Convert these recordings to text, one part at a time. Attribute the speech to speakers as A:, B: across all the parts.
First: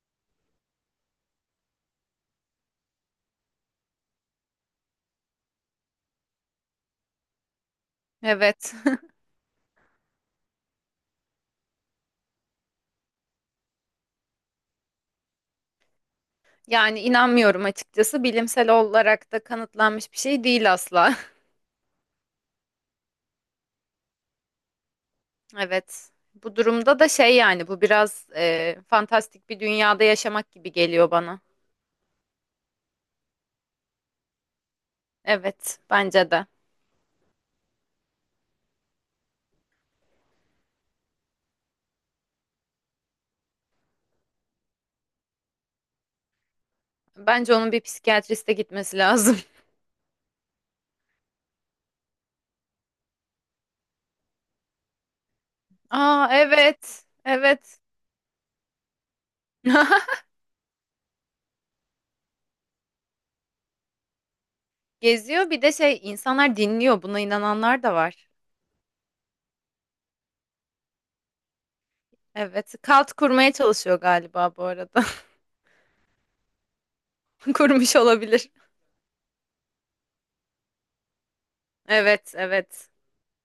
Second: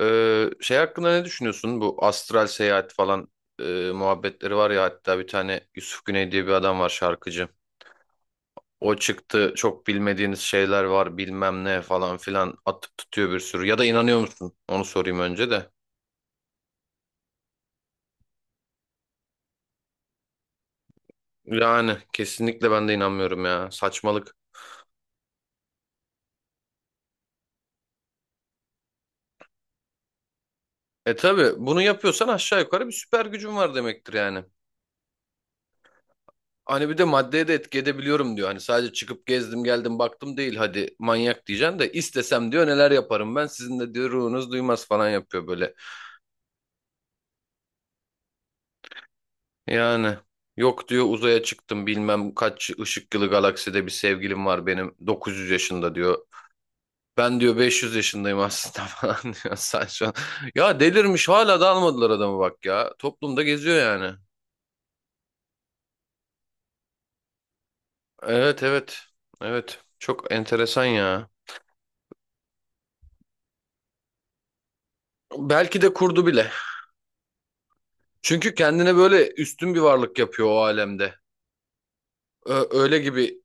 A: Şey hakkında ne düşünüyorsun? Bu astral seyahat falan e, muhabbetleri var ya, hatta bir tane Yusuf Güney diye bir adam var, şarkıcı.
B: Evet.
A: O çıktı, çok bilmediğiniz şeyler var bilmem ne falan filan, atıp tutuyor bir sürü. Ya da inanıyor musun? Onu sorayım önce de.
B: Yani inanmıyorum açıkçası. Bilimsel olarak da kanıtlanmış bir şey değil asla.
A: Yani kesinlikle ben de inanmıyorum ya, saçmalık.
B: Evet. Bu durumda da şey yani bu biraz fantastik bir dünyada yaşamak gibi geliyor
A: E
B: bana.
A: tabi bunu yapıyorsan aşağı yukarı bir süper gücün var demektir yani.
B: Evet, bence de.
A: Hani bir de maddeye de etki edebiliyorum diyor. Hani sadece çıkıp gezdim geldim baktım değil, hadi manyak diyeceksin de, istesem diyor neler yaparım ben, sizin de diyor ruhunuz duymaz falan yapıyor böyle.
B: Bence onun bir psikiyatriste gitmesi lazım.
A: Yani yok diyor, uzaya çıktım bilmem kaç ışık yılı galakside bir sevgilim var benim, 900 yaşında diyor.
B: Aa evet.
A: Ben diyor
B: Evet.
A: 500 yaşındayım aslında falan diyor, sen saçma. Ya delirmiş, hala da almadılar adamı bak ya. Toplumda geziyor yani.
B: Geziyor bir de şey insanlar dinliyor. Buna inananlar da var.
A: Evet, evet, evet, çok enteresan ya.
B: Evet. Kalt kurmaya çalışıyor galiba bu arada.
A: Belki de kurdu bile.
B: Kurmuş olabilir.
A: Çünkü kendine böyle üstün bir varlık yapıyor o alemde.
B: Evet,
A: Ö-
B: evet.
A: Öyle gibi,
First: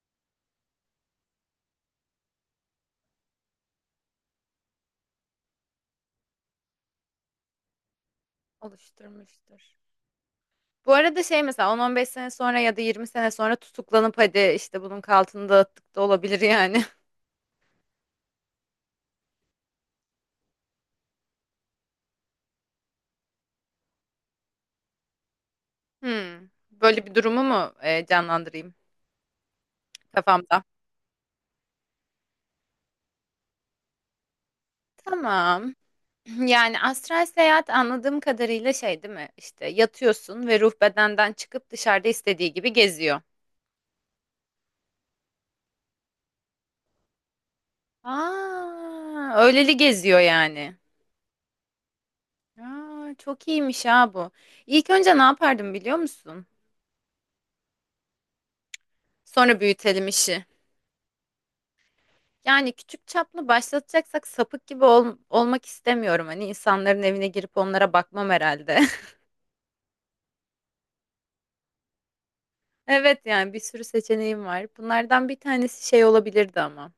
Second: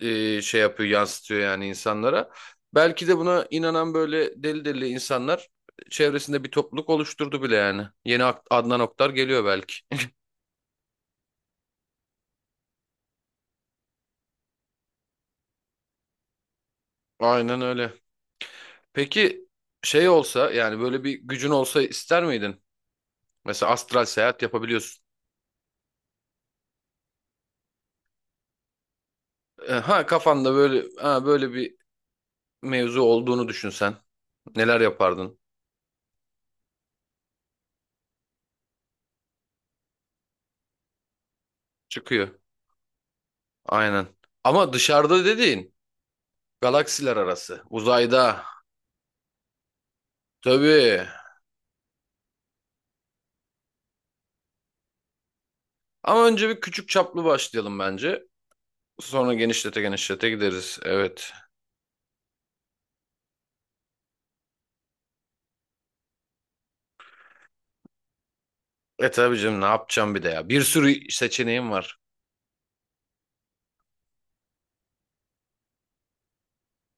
A: şey yapıyor, yansıtıyor yani insanlara. Belki de buna inanan böyle deli deli insanlar çevresinde bir topluluk oluşturdu bile yani. Adnan Oktar geliyor belki.
B: Oluşturmuştur. Bu arada şey mesela 10-15 sene sonra ya da 20 sene sonra tutuklanıp hadi işte bunun altını dağıttık da olabilir yani.
A: Aynen öyle. Peki, şey olsa yani, böyle bir gücün olsa ister miydin? Mesela astral seyahat yapabiliyorsun.
B: Hmm. Böyle bir durumu mu canlandırayım
A: Ha kafanda,
B: kafamda?
A: böyle ha, böyle bir mevzu olduğunu düşünsen neler yapardın?
B: Tamam. Yani astral seyahat anladığım kadarıyla şey değil mi? İşte yatıyorsun ve ruh bedenden çıkıp dışarıda
A: Çıkıyor.
B: istediği gibi geziyor.
A: Aynen. Ama dışarıda dediğin galaksiler arası. Uzayda.
B: Aa, öyleli geziyor yani.
A: Tabii.
B: Aa, çok iyiymiş ha bu. İlk önce ne yapardım biliyor
A: Ama
B: musun?
A: önce bir küçük çaplı başlayalım bence. Sonra
B: Sonra
A: genişlete
B: büyütelim
A: genişlete
B: işi.
A: gideriz. Evet.
B: Yani küçük çaplı başlatacaksak sapık gibi olmak istemiyorum. Hani insanların evine girip onlara bakmam herhalde.
A: E tabii canım, ne yapacağım bir de ya. Bir sürü seçeneğim var.
B: Evet yani bir sürü seçeneğim var. Bunlardan bir tanesi şey olabilirdi ama.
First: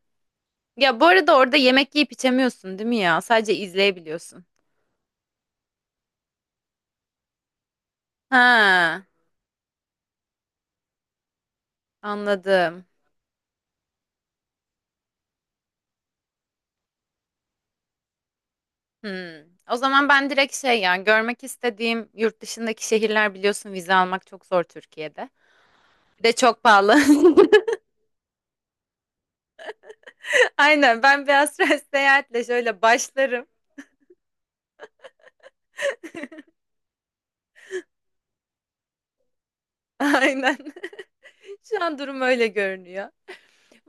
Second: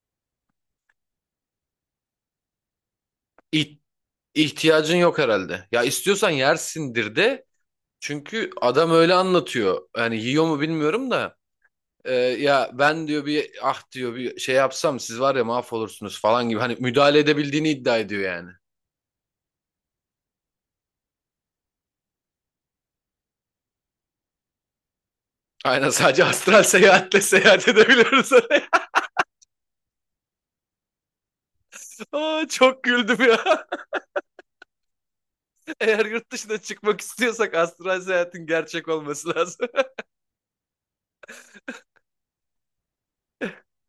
B: Ya bu arada orada yemek yiyip içemiyorsun değil mi ya? Sadece
A: İh-
B: izleyebiliyorsun.
A: ihtiyacın yok herhalde. Ya istiyorsan yersindir de. Çünkü adam
B: Ha,
A: öyle anlatıyor. Yani yiyor mu bilmiyorum da. Ya
B: anladım.
A: ben diyor bir ah diyor, bir şey yapsam siz var ya mahvolursunuz falan gibi. Hani müdahale edebildiğini iddia ediyor yani.
B: Hmm. O zaman ben direkt şey yani görmek istediğim yurt dışındaki şehirler biliyorsun vize almak çok zor Türkiye'de.
A: Aynen, sadece
B: Bir de çok
A: astral
B: pahalı.
A: seyahatle seyahat edebiliyoruz.
B: Aynen ben bir astral seyahatle
A: Aa,
B: şöyle
A: çok güldüm
B: başlarım.
A: ya. Eğer yurt dışına çıkmak istiyorsak astral seyahatin gerçek olması lazım.
B: Aynen. Şu an durum öyle görünüyor.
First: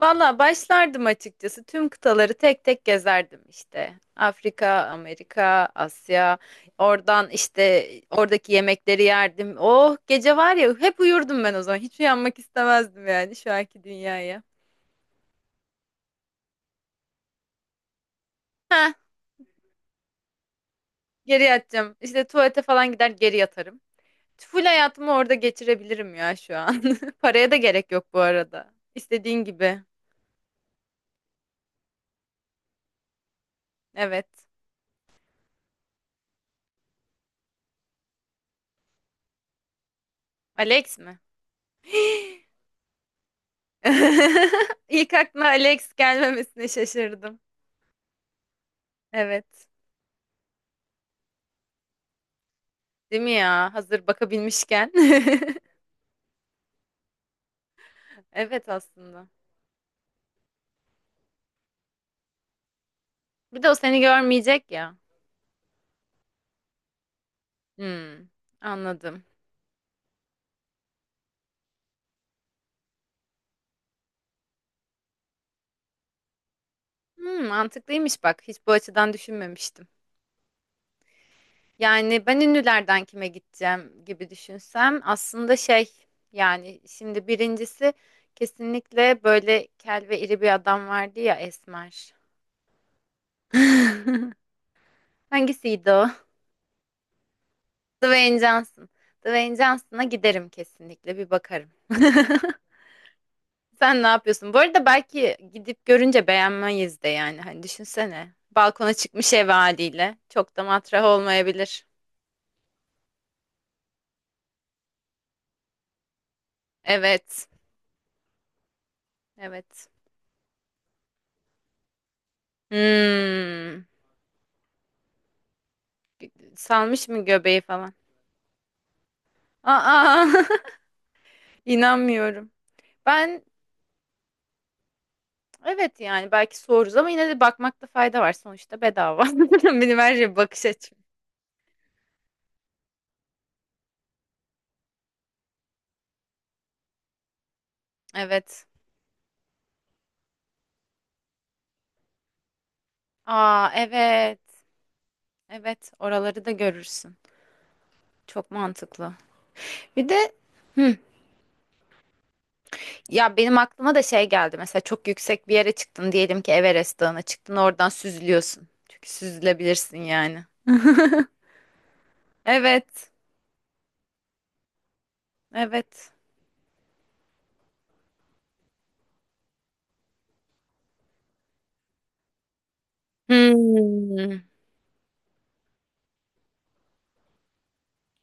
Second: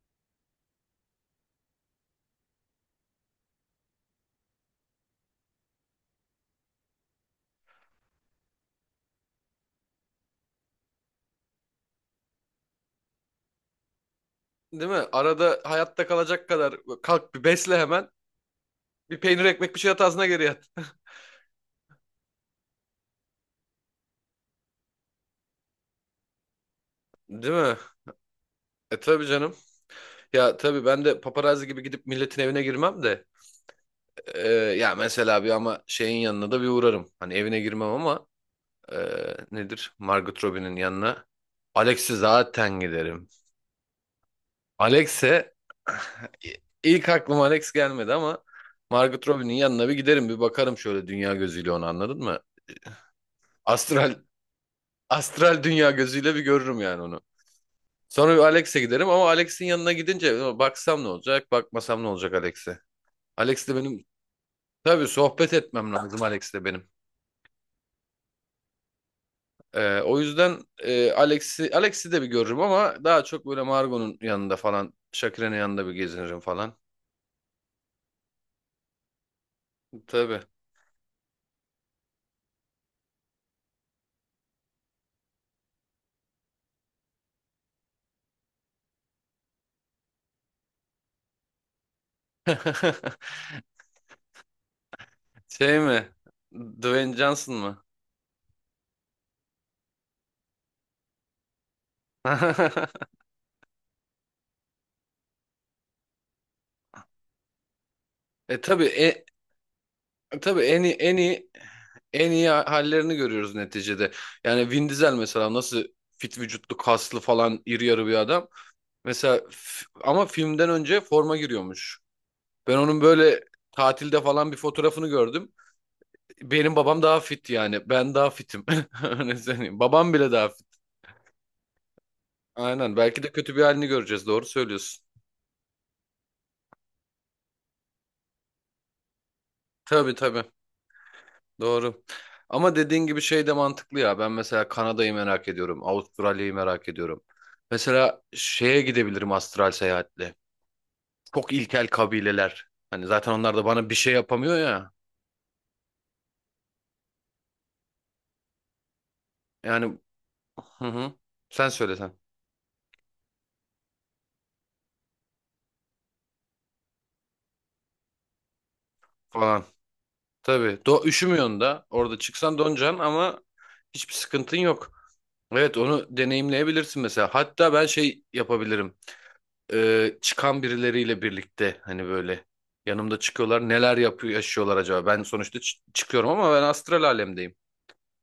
B: Valla başlardım açıkçası. Tüm kıtaları tek tek gezerdim işte. Afrika, Amerika, Asya. Oradan işte oradaki yemekleri yerdim. Oh gece var ya hep uyurdum ben o zaman. Hiç uyanmak istemezdim yani şu anki dünyaya.
A: Değil mi? Arada hayatta kalacak kadar kalk bir besle hemen.
B: Heh
A: Bir peynir ekmek bir şey at ağzına, geri yat.
B: geri yatacağım. İşte tuvalete falan gider geri yatarım. Full hayatımı orada geçirebilirim ya şu an. Paraya
A: Değil
B: da
A: mi?
B: gerek yok bu arada.
A: E tabii
B: İstediğin
A: canım.
B: gibi.
A: Ya tabii ben de paparazzi gibi gidip milletin evine girmem de.
B: Evet.
A: Ya mesela bir, ama şeyin yanına da bir uğrarım. Hani evine girmem ama, e, nedir, Margot Robbie'nin
B: Alex mi?
A: yanına. Alex'i zaten giderim.
B: İlk aklına
A: Alex'e
B: Alex gelmemesine
A: ilk
B: şaşırdım.
A: aklıma Alex gelmedi ama Margot Robbie'nin
B: Evet.
A: yanına bir giderim, bir bakarım şöyle dünya gözüyle onu, anladın mı?
B: Değil mi ya? Hazır
A: Astral
B: bakabilmişken.
A: astral dünya gözüyle bir görürüm yani onu. Sonra bir
B: Evet
A: Alex'e giderim, ama
B: aslında.
A: Alex'in yanına gidince baksam ne olacak, bakmasam ne olacak Alex'e?
B: Bir
A: Alex'le
B: de o seni
A: benim,
B: görmeyecek ya.
A: tabii, sohbet etmem lazım Alex'le benim.
B: Hmm, anladım.
A: O yüzden, Alex'i de bir görürüm ama daha çok böyle Margot'un yanında falan, Shakira'nın yanında bir gezinirim falan.
B: Hmm, mantıklıymış bak. Hiç bu açıdan düşünmemiştim.
A: Tabii.
B: Yani ben ünlülerden kime gideceğim gibi düşünsem aslında şey yani şimdi birincisi kesinlikle böyle kel ve iri bir adam vardı ya Esmer.
A: Şey
B: Hangisiydi o?
A: mi? Dwayne Johnson mı?
B: Dwayne Johnson. Dwayne Johnson'a giderim kesinlikle bir bakarım. Sen ne yapıyorsun? Bu arada belki gidip görünce beğenmeyiz de yani. Hani düşünsene.
A: E tabii,
B: Balkona çıkmış ev haliyle. Çok
A: tabii
B: da
A: en iyi
B: matrah
A: en iyi
B: olmayabilir.
A: en iyi hallerini görüyoruz neticede. Yani Vin Diesel mesela nasıl fit vücutlu, kaslı
B: Evet.
A: falan, iri yarı bir adam.
B: Evet.
A: Ama filmden önce forma giriyormuş. Ben onun böyle
B: Hmm.
A: tatilde falan bir fotoğrafını gördüm. Benim babam
B: Salmış
A: daha
B: mı
A: fit
B: göbeği
A: yani.
B: falan?
A: Ben daha fitim. Öyle söyleyeyim. Babam
B: Aa,
A: bile daha fit.
B: inanmıyorum.
A: Aynen. Belki de
B: Ben
A: kötü bir halini göreceğiz. Doğru söylüyorsun.
B: evet yani belki soruruz ama yine de bakmakta fayda var. Sonuçta bedava. Benim
A: Tabii,
B: her şey
A: tabii.
B: bakış açım.
A: Doğru. Ama dediğin gibi şey de mantıklı ya. Ben mesela Kanada'yı merak ediyorum. Avustralya'yı merak ediyorum. Mesela
B: Evet.
A: şeye gidebilirim astral seyahatle. Çok ilkel kabileler. Hani zaten onlar da
B: Aa
A: bana bir şey
B: evet.
A: yapamıyor ya.
B: Evet, oraları da görürsün. Çok mantıklı.
A: Yani,
B: Bir de
A: hı
B: hı,
A: hı. Sen söylesen
B: ya benim aklıma da şey geldi. Mesela çok yüksek bir yere çıktın diyelim ki Everest Dağı'na çıktın oradan süzülüyorsun. Çünkü
A: falan.
B: süzülebilirsin yani.
A: Tabii. Üşümüyorsun da. Orada çıksan donacaksın
B: Evet.
A: ama hiçbir sıkıntın yok. Evet,
B: Evet.
A: onu deneyimleyebilirsin mesela. Hatta ben şey yapabilirim. Çıkan birileriyle birlikte hani böyle yanımda çıkıyorlar. Neler yapıyor,
B: Hmm,
A: yaşıyorlar acaba? Ben sonuçta çıkıyorum ama ben astral alemdeyim.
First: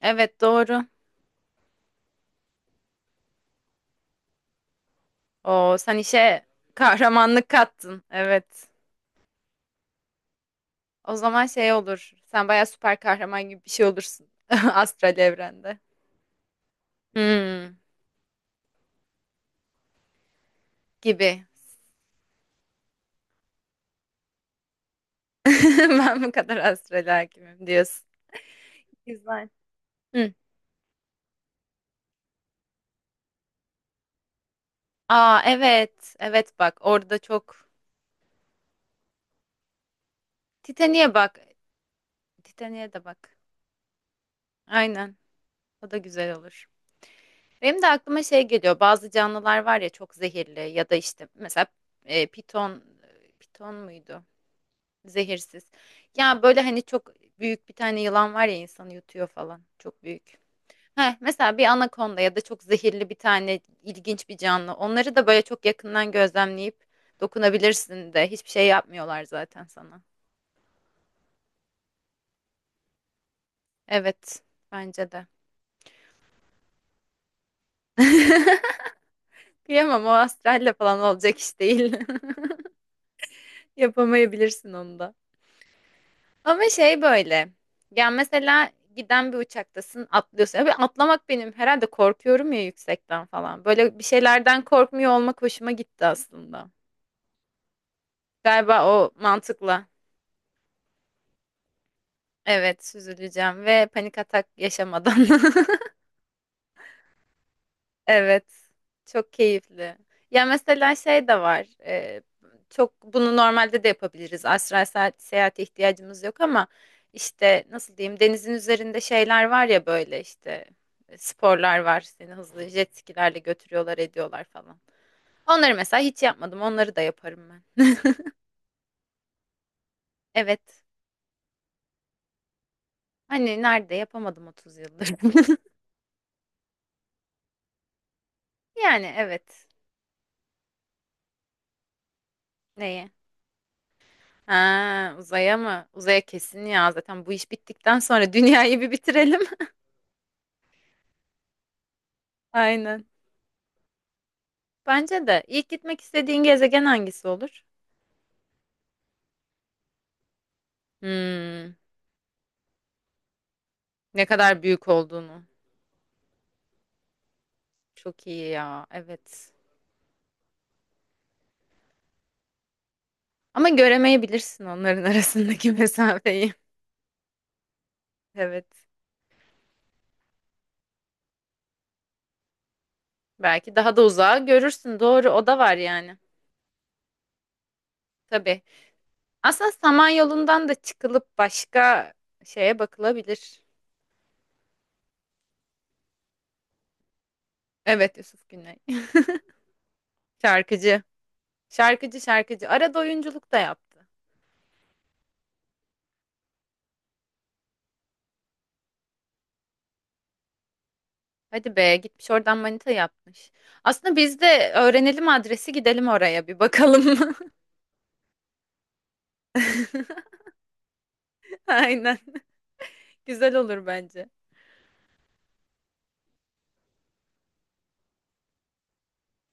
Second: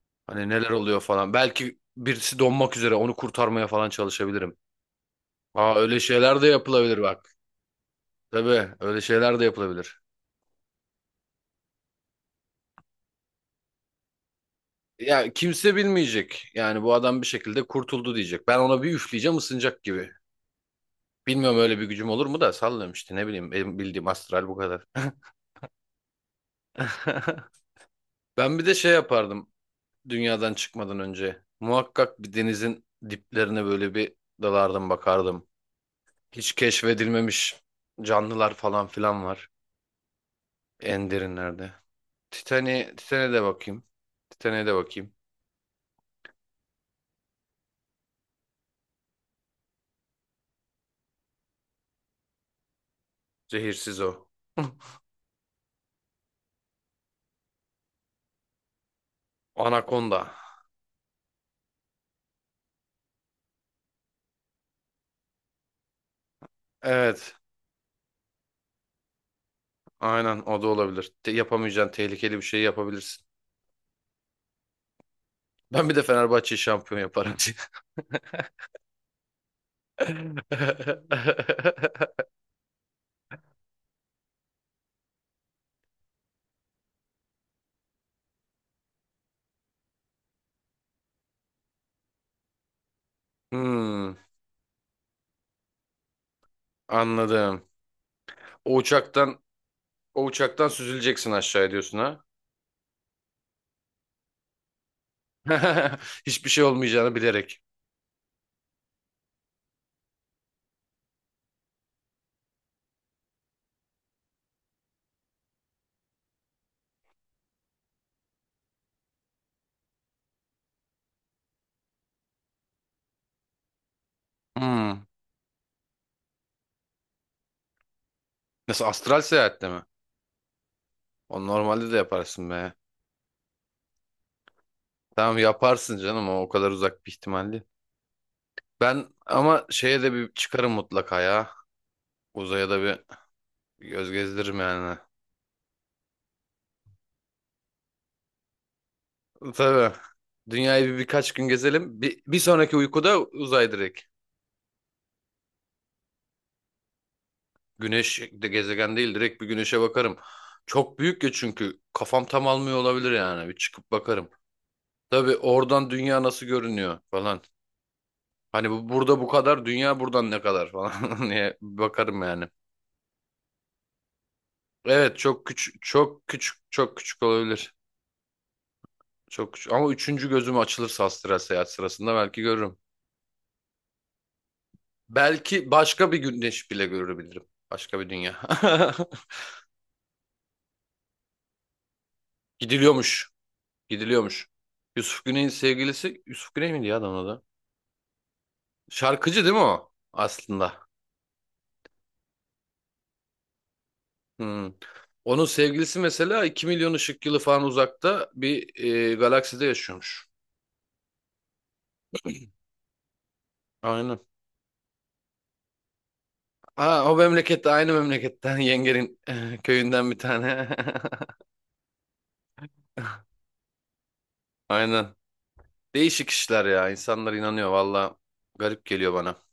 B: evet
A: Hani neler
B: doğru.
A: oluyor falan. Belki birisi donmak üzere, onu kurtarmaya falan çalışabilirim. Aa,
B: O sen
A: öyle şeyler
B: işe
A: de yapılabilir bak.
B: kahramanlık kattın.
A: Tabii,
B: Evet.
A: öyle şeyler de yapılabilir.
B: O zaman şey olur. Sen bayağı süper kahraman gibi bir şey olursun. Astral
A: Ya kimse
B: evrende.
A: bilmeyecek. Yani bu adam bir şekilde
B: Hmm,
A: kurtuldu diyecek. Ben ona bir üfleyeceğim, ısınacak gibi.
B: gibi.
A: Bilmiyorum öyle bir gücüm olur mu da, sallıyorum işte, ne bileyim, benim bildiğim astral bu kadar.
B: Ben bu kadar astral hakimim diyorsun.
A: Ben bir de şey
B: Güzel.
A: yapardım.
B: Hı.
A: Dünyadan çıkmadan önce muhakkak bir denizin diplerine böyle bir dalardım,
B: Aa
A: bakardım.
B: evet.
A: Hiç
B: Evet bak orada
A: keşfedilmemiş
B: çok.
A: canlılar falan filan var
B: Titanic'e
A: en
B: bak.
A: derinlerde.
B: Titanic'e de
A: Titanic'e
B: bak.
A: de bakayım. Titanic'e de bakayım.
B: Aynen. O da güzel olur. Benim de aklıma şey geliyor. Bazı canlılar var ya çok zehirli ya da işte mesela e, piton piton
A: Zehirsiz
B: muydu?
A: o.
B: Zehirsiz. Ya böyle hani çok büyük bir tane yılan var ya insanı yutuyor falan. Çok
A: Anakonda.
B: büyük. Heh, mesela bir anakonda ya da çok zehirli bir tane ilginç bir canlı. Onları da böyle çok yakından gözlemleyip
A: Evet,
B: dokunabilirsin de hiçbir şey yapmıyorlar zaten sana.
A: aynen, o da olabilir. Yapamayacağın tehlikeli bir şey yapabilirsin.
B: Evet, bence de.
A: Ben bir de Fenerbahçe'yi şampiyon yaparım.
B: Kıyamam o astralle falan olacak iş değil. Yapamayabilirsin onu da. Ama şey böyle. Ya mesela giden bir uçaktasın atlıyorsun. Abi atlamak benim herhalde korkuyorum ya yüksekten falan. Böyle bir
A: Hmm,
B: şeylerden korkmuyor olmak hoşuma gitti aslında.
A: anladım. O
B: Galiba o
A: uçaktan
B: mantıkla.
A: o uçaktan süzüleceksin aşağı diyorsun ha.
B: Evet süzüleceğim ve panik atak yaşamadan.
A: Hiçbir şey olmayacağını bilerek.
B: Evet. Çok keyifli. Ya mesela şey de var. Çok bunu normalde de yapabiliriz. Astral seyahate ihtiyacımız yok ama işte nasıl diyeyim denizin üzerinde şeyler var ya böyle işte sporlar var. Seni hızlı jet skilerle götürüyorlar ediyorlar falan.
A: Hmm.
B: Onları mesela hiç yapmadım. Onları da yaparım ben.
A: Nasıl, astral seyahatle mi?
B: Evet.
A: O normalde de yaparsın be.
B: Hani nerede yapamadım 30 yıldır.
A: Tamam yaparsın canım, o kadar uzak bir ihtimal değil. Ben
B: Yani
A: ama
B: evet.
A: şeye de bir çıkarım mutlaka ya. Uzaya da bir
B: Neyi?
A: göz gezdiririm yani.
B: Ha, uzaya mı? Uzaya kesin ya. Zaten bu iş bittikten sonra dünyayı bir bitirelim.
A: Tabii. Dünyayı bir birkaç gün gezelim. Bir sonraki
B: Aynen.
A: uykuda uzay direkt.
B: Bence de. İlk gitmek istediğin gezegen hangisi olur?
A: Güneş de gezegen değil, direkt bir güneşe bakarım. Çok büyük ya,
B: Hmm,
A: çünkü kafam tam almıyor olabilir yani. Bir çıkıp
B: ne
A: bakarım.
B: kadar büyük
A: Tabii,
B: olduğunu.
A: oradan dünya nasıl görünüyor falan.
B: Çok iyi
A: Hani
B: ya.
A: bu burada bu
B: Evet.
A: kadar, dünya buradan ne kadar falan diye bakarım yani.
B: Ama göremeyebilirsin onların
A: Evet,
B: arasındaki mesafeyi.
A: çok küçük olabilir.
B: Evet.
A: Çok küçük. Ama üçüncü gözüm açılırsa astral seyahat sırasında belki görürüm.
B: Belki daha da uzağa görürsün. Doğru, o da
A: Belki
B: var
A: başka bir
B: yani.
A: güneş bile görebilirim. Başka bir dünya.
B: Tabii. Aslında Samanyolu'ndan da çıkılıp başka şeye
A: Gidiliyormuş.
B: bakılabilir.
A: Gidiliyormuş. Yusuf Güney'in sevgilisi, Yusuf Güney miydi ya adamın adı?
B: Evet, Yusuf Güney.
A: Şarkıcı değil mi o aslında?
B: Şarkıcı. Şarkıcı şarkıcı. Arada oyunculuk da yaptı.
A: Hmm. Onun sevgilisi mesela 2 milyon ışık yılı falan uzakta bir galakside yaşıyormuş.
B: Hadi be gitmiş oradan manita yapmış. Aslında
A: Aynen.
B: biz de öğrenelim adresi gidelim oraya bir
A: Aa, o
B: bakalım.
A: memlekette, aynı memleketten yengenin, eh, köyünden bir tane.
B: Aynen. Güzel olur bence.
A: Aynen. Değişik işler ya. İnsanlar inanıyor valla. Garip geliyor bana.